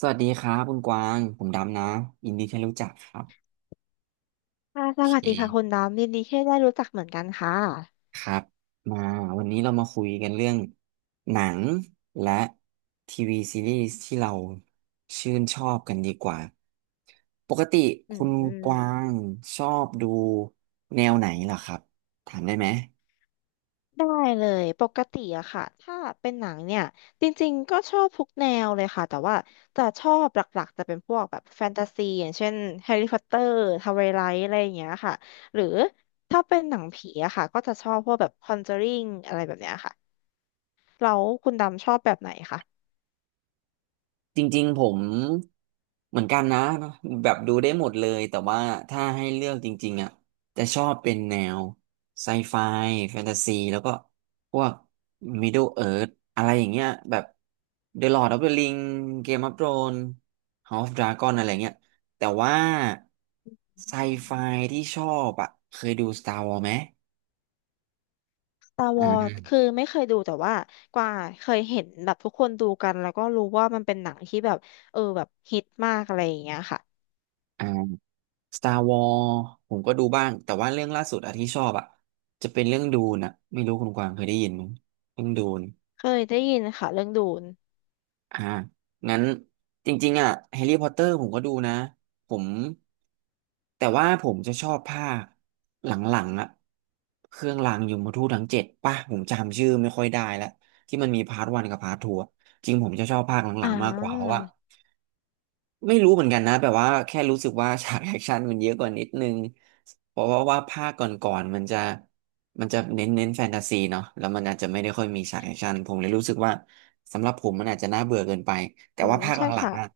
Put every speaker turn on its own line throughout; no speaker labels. สวัสดีครับคุณกวางผมดำนะยินดีที่รู้จักครับ
ค่ะ
โอ
ส
เค
วัสดีค่ะคุณดำยินดีที่ได้รู้จักเหมือนกันค่ะ
ครับมาวันนี้เรามาคุยกันเรื่องหนังและทีวีซีรีส์ที่เราชื่นชอบกันดีกว่าปกติ
อื
คุ
ม
ณ
อืม
กวางชอบดูแนวไหนเหรอครับถามได้ไหม
ได้เลยปกติอะค่ะถ้าเป็นหนังเนี่ยจริงๆก็ชอบทุกแนวเลยค่ะแต่ว่าจะชอบหลักๆจะเป็นพวกแบบแฟนตาซีอย่างเช่นแฮร์รี่พอตเตอร์ทาวไวไลท์อะไรอย่างเงี้ยค่ะหรือถ้าเป็นหนังผีอะค่ะก็จะชอบพวกแบบคอนเจอริงอะไรแบบเนี้ยค่ะแล้วคุณดำชอบแบบไหนคะ
จริงๆผมเหมือนกันนะแบบดูได้หมดเลยแต่ว่าถ้าให้เลือกจริงๆอ่ะจะชอบเป็นแนวไซไฟแฟนตาซีแล้วก็พวก Middle Earth อะไรอย่างเงี้ยแบบ The Lord of the Ring Game of Thrones House of Dragon อะไรเงี้ยแต่ว่าไซไฟที่ชอบอ่ะเคยดู Star Wars ไหม
ตาวอดคือ
อ
ไม่เคยดูแต่ว่ากว่าเคยเห็นแบบทุกคนดูกันแล้วก็รู้ว่ามันเป็นหนังที่แบบเออแบบฮิตมากอะไรอย่างเงี้ยค่ะ
่า Star Wars ผมก็ดูบ้าง แต่ว่าเรื่องล่าสุดอะที่ชอบอะจะเป็นเรื่องดูนอะไม่รู้คุณกวางเคยได้ยินไหมเรื่องดูน
เคยได้ยินค่ะเรื่องดูน
อ่างั้นจริงๆอะแฮร์รี่พอตเตอร์ผมก็ดูนะผมแต่ว่าผมจะชอบภาคหลังๆอะเครื่องรางยมทูตทั้งเจ็ดป่ะผมจำชื่อไม่ค่อยได้แล้วที่มันมีพาร์ทวันกับพาร์ททูจริงผมจะชอบภาคหลั
อ่
งๆมากกว่าเพราะ
า
ว่า ไม่รู้เหมือนกันนะแบบว่าแค่รู้สึกว่าฉากแอคชั่นมันเยอะกว่านิดนึงเพราะว่าภาคก่อนๆมันจะมันจะเน้นแฟนตาซีเนาะแล้วมันอาจจะไม่ได้ค่อยมีฉากแอคชั่นผมเลยรู้สึกว่าสำหรับผมมันอาจจะน่าเบื่อเกินไปแต่
อื
ว่า
ม
ภาคห
ใช่
ลัง
ค่ะ
ๆอ่ะ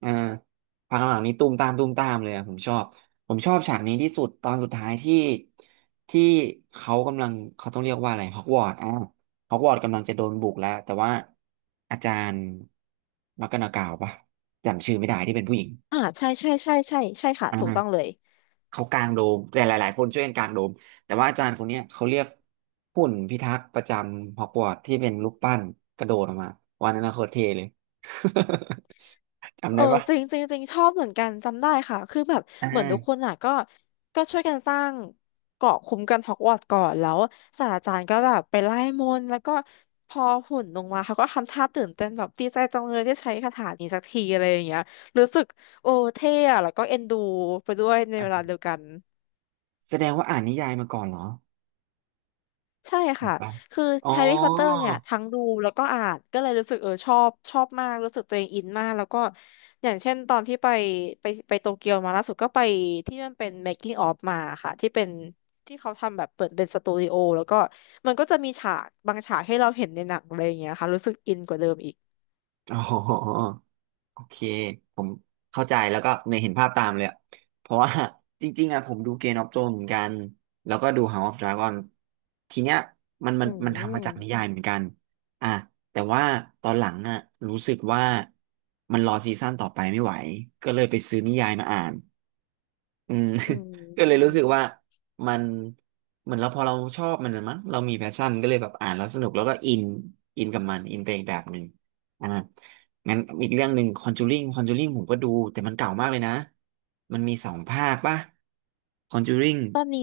เออภาคหลังๆนี้ตุ้มตามตุ้มตามเลยอะผมชอบฉากนี้ที่สุดตอนสุดท้ายที่ที่เขากำลังเขาต้องเรียกว่าอะไรฮอกวอตส์อ่ะฮอกวอตส์กำลังจะโดนบุกแล้วแต่ว่าอาจารย์มักกะนากาวปะ จำชื่อไม่ได้ที่เป็นผู้หญิง
อ่าใช่ใช่ใช่ใช่ใช่ค่ะถูกต้องเล
อ่า
ย
เขากางโดม แต่หลายๆคนช่วยกันกางโดม แต่ว่าอาจารย์คนเนี้ยเขาเรียกหุ่นพิทักษ์ประจำฮอกวอตส์ที่เป็นรูปปั้นกระโดดออกมาวันนั้นน่ะโคตรเท่เลย จำ
เอ
ได้
อ
ปะ
จริงจริงจริงชอบเหมือนกันจำได้ค่ะคือแบบ
อ่
เหมือนทุกคน
า
อ่ะก็ช่วยกันสร้างเกราะคุ้มกันฮอกวอตส์ก่อนแล้วศาสตราจารย์ก็แบบไปไล่มนต์แล้วก็พอหุ่นลงมาเขาก็ทำท่าตื่นเต้นแบบดีใจจังเลยได้ใช้คาถานี้สักทีอะไรอย่างเงี้ยรู้สึกโอ้เท่อะแล้วก็เอ็นดูไปด้วยในเวลาเดียวกัน
แสดงว่าอ่านนิยายมาก่อนเหรอ
ใช่
อ่าน
ค่ะ
ปะ
คือ
อ๋อ
แฮร์รี่พอตเตอร์เนี่ยทั้งดูแล้วก็อ่านก็เลยรู้สึกเออชอบมากรู้สึกตัวเองอินมากแล้วก็อย่างเช่นตอนที่ไปไปโตเกียวมาล่าสุดก็ไปที่มันเป็น making of มาค่ะที่เป็นที่เขาทำแบบเปิดเป็นสตูดิโอแล้วก็มันก็จะมีฉากบางฉากให้เราเห็นในหนังอะไรอย่างเงี้ยค่ะรู้สึกอินกว่าเดิมอีก
อ๋อ โอเคผมเข้าใจแล้วก็ในยเห็นภาพตามเลยอะเพราะว่า จริงๆอะผมดู Game of Thrones เหมือนกันแล้วก็ดู House of Dragon ทีเนี้ยมันมั
อื
นมันทำมาจากนิ
ม
ยายเหมือนกันอ่ะแต่ว่าตอนหลังอะรู้สึกว่ามันรอซีซั่นต่อไปไม่ไหวก็เลยไปซื้อนิยายมาอ่าน อืม
อื
ก็เลยรู้สึก
ม
ว่ามันเหมือนเราพอเราชอบมันนะมั้งเรามีแพชชั่นก็เลยแบบอ่านแล้วสนุกแล้วก็อินกับมันอินไปอีกแบบหนึ่งอ่างั้นอีกเรื่องหนึ่งคอนจูริงผมก็ดูแต่มันเก่ามากเลยนะมันมีสองภาคป่ะคอนจูริง
ตอนนี้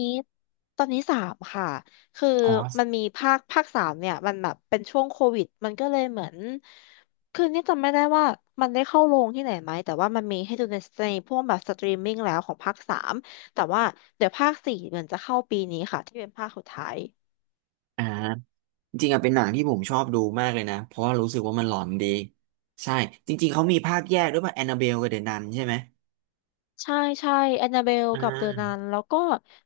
ตอนนี้สามค่ะคือ
ออส
มันมีภาคสามเนี่ยมันแบบเป็นช่วงโควิดมันก็เลยเหมือนคือนี่จำไม่ได้ว่ามันได้เข้าโรงที่ไหนไหมแต่ว่ามันมีให้ดูในพวกแบบสตรีมมิ่งแล้วของภาคสามแต่ว่าเดี๋ยวภาคสี่เหมือนจะเข้าปีนี้ค่ะที่เป็นภาคสุดท้าย
อ่าจริงๆอะเป็นหนังที่ผมชอบดูมากเลยนะเพราะว่ารู้สึกว่ามันหลอนดีใช่จริงๆเขามีภาคแยกด้วยป่ะแอนนาเบลกับเดอะนันใช่ไหม
ใช่ใช่แอนนาเบล
อ่
กับเดอะนัน
า
แล้วก็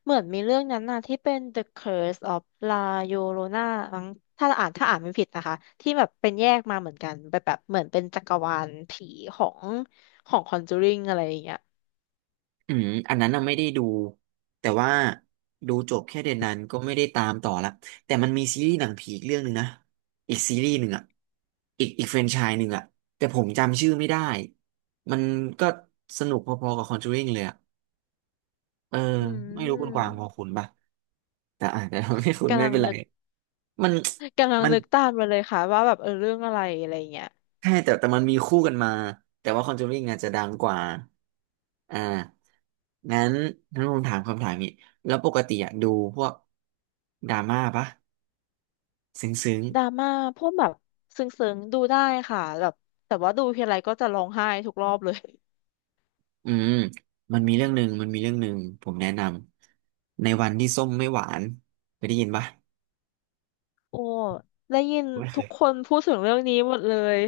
เหมือนมีเรื่องนั้นน่ะที่เป็น The Curse of La Llorona มั้งถ้าอ่านถ้าอ่านไม่ผิดนะคะที่แบบเป็นแยกมาเหมือนกันแบบแบบเหมือนเป็นจักรวาลผีของConjuring อะไรอย่างเงี้ย
อันนั้นน่ะไม่ได้ดูแต่ว่าดูจบแค่เดือนนั้นก็ไม่ได้ตามต่อละแต่มันมีซีรีส์หนังผีอีกเรื่องหนึ่งนะอีกซีรีส์หนึ่งอ่ะอีกแฟรนไชส์หนึ่งอ่ะแต่ผมจำชื่อไม่ได้มันก็สนุกพอๆกับ Conjuring เลยอ่ะเออ
อื
ไม่รู้คุณกวางพอ
ม
คุณปะแต่อาจจะแต่ เราไม่คุณ
กำ
ไม่
ลัง
เป็นไร
นึก
มัน
กำลัง
มัน
นึกตามมาเลยค่ะว่าแบบเออเรื่องอะไรอะไรอย่างเงี้ย
ใช่แต่มันมีคู่กันมาแต่ว่า Conjuring อาจจะดังกว่าอ่างั้นผมถามคำถามนี้แล้วปกติอะดูพวกดราม่าปะซึ้งซึ้ง
ดราม่าพวกแบบซึ้งๆดูได้ค่ะแบบแต่ว่าดูทีไรก็จะร้องไห้ทุกรอบเลย
อืมมันมีเรื่องหนึ่งมันมีเรื่องหนึ่งผมแนะนำในวันที่ส้มไม่หวานเคยได้ยินปะ
โอ้ ได้ยิน
ไม่เค
ทุก
ย
คนพูดถึงเรื่องนี้หมดเลย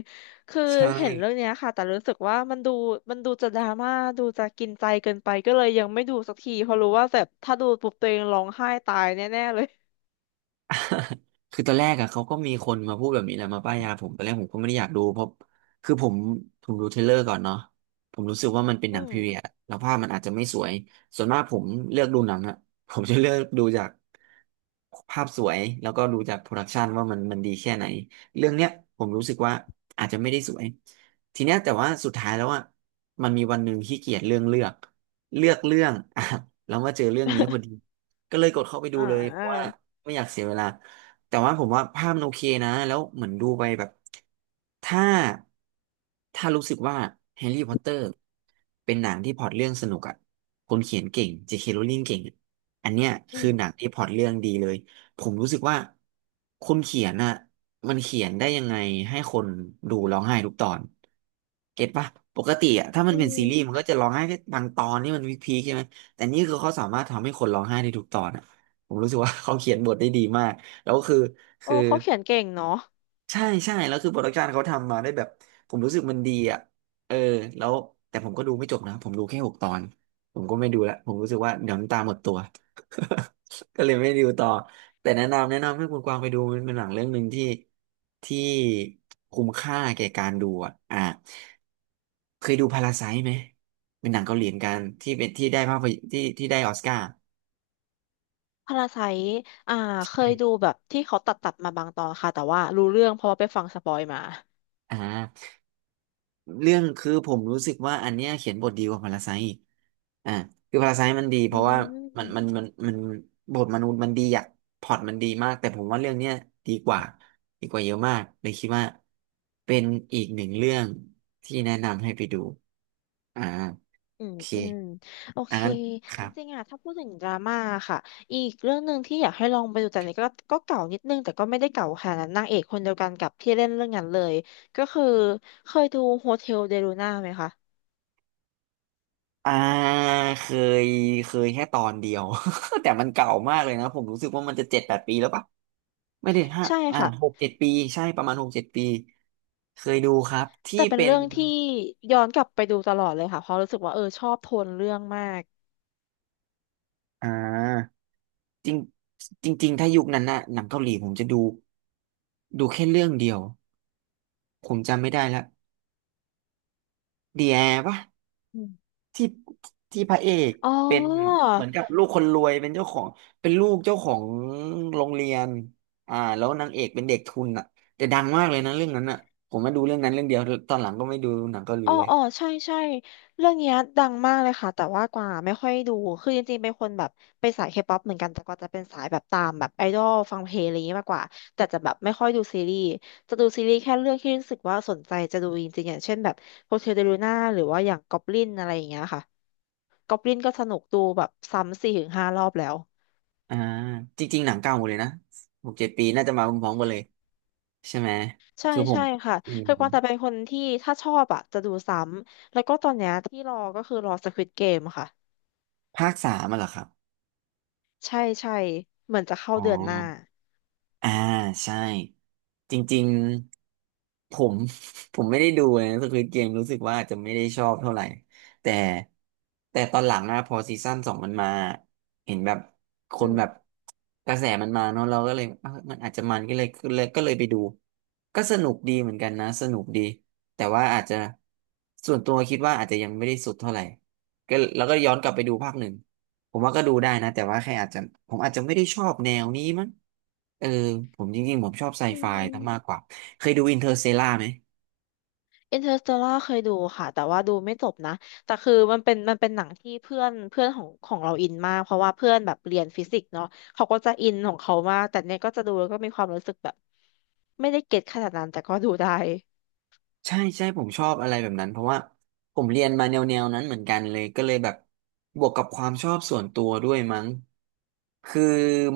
คือ
ใช่
เห็นเรื่องเนี้ยค่ะ แต่รู้สึกว่ามันดูมันดูจะดราม่าดูจะกินใจเกินไปก็เลยยังไม่ดูสักทีเพราะรู้ว่าแบบถ้าดูปุ๊บตัวเองร้องไห้ตายแน่ๆเลย
คือตอนแรกอะเขาก็มีคนมาพูดแบบนี้แหละมาป้ายยาผมตอนแรกผมก็ไม่ได้อยากดูเพราะคือผมดูเทรลเลอร์ก่อนเนาะผมรู้สึกว่ามันเป็นห
อื
นัง
ม
พีเรียดแล้วภาพมันอาจจะไม่สวยส่วนมากผมเลือกดูหนังอะ ผมจะเลือกดูจากภาพสวยแล้วก็ดูจากโปรดักชันว่ามันดีแค่ไหนเรื่องเนี้ยผมรู้สึกว่าอาจจะไม่ได้สวยทีเนี้ยแต่ว่าสุดท้ายแล้วอะมันมีวันหนึ่งขี้เกียจเรื่องเลือกเรื่อง อ่ะแล้วมาเจอเรื่องนี้พอดี ก็เลยกดเข้าไปดู
อ่
เลยเพราะว่า
า
ไม่อยากเสียเวลาแต่ว่าผมว่าภาพมันโอเคนะแล้วเหมือนดูไปแบบถ้าถ้ารู้สึกว่าแฮร์รี่พอตเตอร์เป็นหนังที่พล็อตเรื่องสนุกอ่ะคนเขียนเก่ง J.K. Rowling เก่งอะอันเนี้ย
อื
คือห
ม
นังที่พล็อตเรื่องดีเลยผมรู้สึกว่าคนเขียนอ่ะมันเขียนได้ยังไงให้คนดูร้องไห้ทุกตอนเก็ตปะปกติอ่ะถ้ามัน
อื
เป็นซีรีส์มั
ม
นก็จะร้องไห้แค่บางตอนนี่มันวิกพีคใช่ไหม แต่นี่คือเขาสามารถทำให้คนร้องไห้ได้ทุกตอนอ่ะผมรู้สึกว่า เขาเขียนบทได้ดีมากแล้วคือ
โอ้
คือ
เขาเขียนเก่งเนาะ
ใช่ใช่แล้วคือโปรดักชันเขาทำมาได้แบบผมรู้สึกมันดีอ่ะเออแล้วแต่ผมก็ดูไม่จบนะผมดูแค่6 ตอนผมก็ไม่ดูละผมรู้สึกว่าเดี๋ยวน้ำตาหมดตัว ก็เลยไม่ดูต่อแต่แนะนำให้คุณกวางไปดูมันเป็นหนังเรื่องหนึ่งที่ที่คุ้มค่าแก่การดูอ่ะอ่ะเคยดูพาราไซ์ไหมเป็นหนังเกาหลีเหมือนกันที่เป็นที่ได้ภาพยที่ได้ออสการ์
พาราไซอ่า เคยดูแบบที่เขาตัดตัดมาบางตอนค่ะ แต่ว่ารู้เรื่องเพราะว่าไปฟังสปอยมา
อ่าเรื่องคือผมรู้สึกว่าอันเนี้ยเขียนบทดีกว่าพาราไซต์อีกอ่าคือพาราไซต์มันดีเพ
อื
ราะว่ามันมัน
ม
มันมันบทมนุษย์มันดีอะพล็อตมันดีมากแต่ผมว่าเรื่องเนี้ยดีกว่าดีกว่าเยอะมากเลยคิดว่าเป็นอีกหนึ่งเรื่องที่แนะนำให้ไปดูอ่า
อื
โอ
ม
เค
อืมโอเค
อ่านค
จ
รับ
ริงๆอะถ้าพูดถึงดราม่าค่ะอีกเรื่องหนึ่งที่อยากให้ลองไปดูแต่นี่ก็เก่านิดนึงแต่ก็ไม่ได้เก่าขนาดนั้นนางเอกคนเดียวกันกับที่เล่นเรื่องนั้นเลยก็คือเคยดูโฮเทลเดลูน่าไหมคะ
อ่าเคยเคยแค่ตอนเดียว แต่มันเก่ามากเลยนะผมรู้สึกว่ามันจะ7-8 ปีแล้วปะ ไม่ได้5
ใช่
อ่า
ค่ะ
หกเจ็ดปีใช่ประมาณหกเจ็ดปีเคยดูครับที่
แต่เป็น
เป็น
เรื่องที่ย้อนกลับไปดูตลอดเลยค่ะเพราะรู้สึกว่าเออชอบโทนเรื่องมาก
อ่าจริงจริงๆถ้ายุคนั้นน่ะหนังเกาหลีผมจะดูดูแค่เรื่องเดียวผมจำไม่ได้ละเดียปะ
อืม
ที่พระเอก
อ๋
เป็น
อ
เหมือนกับลูกคนรวยเป็นเจ้าของเป็นลูกเจ้าของโรงเรียนอ่าแล้วนางเอกเป็นเด็กทุนอ่ะแต่ดังมากเลยนะเรื่องนั้นอ่ะผมมาดูเรื่องนั้นเรื่องเดียวตอนหลังก็ไม่ดูหนังเกาหลี
อ๋อ
เลย
อ๋อใช่ใช่เรื่องเนี้ยดังมากเลยค่ะ แต่ว่ากว่าไม่ค่อยดู คือจริงๆเป็นคนแบบเป็นสายเคป๊อปเหมือนกันแต่กว่าจะเป็นสายแบบตามแบบไอดอลฟังเพลงอะไรอย่างงี้มากกว่า แต่จะแบบไม่ค่อยดูซีรีส์จะดูซีรีส์แค่เรื่องที่รู้สึกว่าสนใจจะดูจริงๆอย่างเช่นแบบโฮเทลเดลูน่าหรือว่าอย่างก็อบลินอะไรอย่างเงี้ยค่ะก็อบลินก็สนุกดูแบบซ้ำสี่ถึงห้ารอบแล้ว
อ่าจริงๆหนังเก่าหมดเลยนะหกเจ็ดปีน่าจะมาพร้อมๆกันเลยใช่ไหม
ใช่
คือผม
ใช่ค่ะ
อืม
คือกวางแต่เป็นคนที่ถ้าชอบอ่ะจะดูซ้ำเพราะตอนเนี้ยที่รอก็คือรอ Squid Game ค่ะ
ภาคสามอะเหรอครับอ๋
ใช่ใช่เหมือนจะเข้า
อ
เดือนหน้า
อ่าใช่จริงๆผม ผมไม่ได้ดูนะสควิดเกมรู้สึกว่าอาจจะไม่ได้ชอบเท่าไหร่แต่แต่ตอนหลังอะพอซีซั่นสองมันมาเห็นแบบค
อื
น
ม
แบบกระแสมันมาเนอะเราก็เลยเอ้ามันอาจจะมันก็เลยไปดูก็สนุกดีเหมือนกันนะสนุกดีแต่ว่าอาจจะส่วนตัวคิดว่าอาจจะยังไม่ได้สุดเท่าไหร่ก็แล้วก็ย้อนกลับไปดูภาคหนึ่ง ผมว่าก็ดูได้นะแต่ว่าแค่อาจจะผมอาจจะไม่ได้ชอบแนวนี้มั้งเออผมจริงๆผมชอบไซ
อื
ไฟซะมาก
ม
กว่าเคยดูอินเตอร์ l เ a ล่าไหม
อินเตอร์สเตลล่าเคยดูค่ะแต่ว่าดูไม่จบนะแต่คือมันเป็นหนังที่เพื่อนเพื่อนของเราอินมากเพราะว่าเพื่อนแบบเรียนฟิสิกส์เนาะเขาก็จะอินของเขามากแต่เนี่ยก็จะดูแล้วก็มีความรู้สึกแบบไม่ได้เก็ตขนาดนั้นแต่ก็ดูได้
ใช่ใช่ผมชอบอะไรแบบนั้นเพราะว่าผมเรียนมาแนวนั้นเหมือนกันเลยก็เลยแบบบวกกับความชอบส่วนตัวด้วยมั้งคือ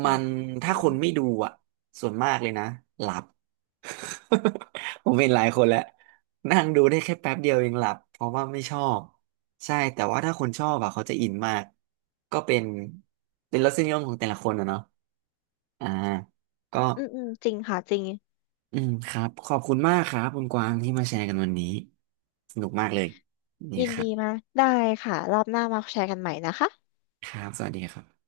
อื
มั
ม
น
อื
ถ้าค
ม
นไม่ดูอ่ะส่วนมากเลยนะหลับ ผมเห็นหลายคนแล้วนั่งดูได้แค่แป๊บเดียวเองหลับเพราะว่าไม่ชอบใช่แต่ว่าถ้าคนชอบอ่ะเขาจะอินมากก็เป็นเป็นรสนิยมของแต่ละคนอะเนาะอ่าก็
อืมอืมจริงค่ะจริง
อืมครับขอบคุณมากครับคุณกวางที่มาแชร์กันวันนี้สนุกมากเลยนี่
ยิน
ครั
ดี
บ
มากได้ค่ะรอบหน้ามาแชร์กันใหม่นะคะ
ครับสวัสดีครับ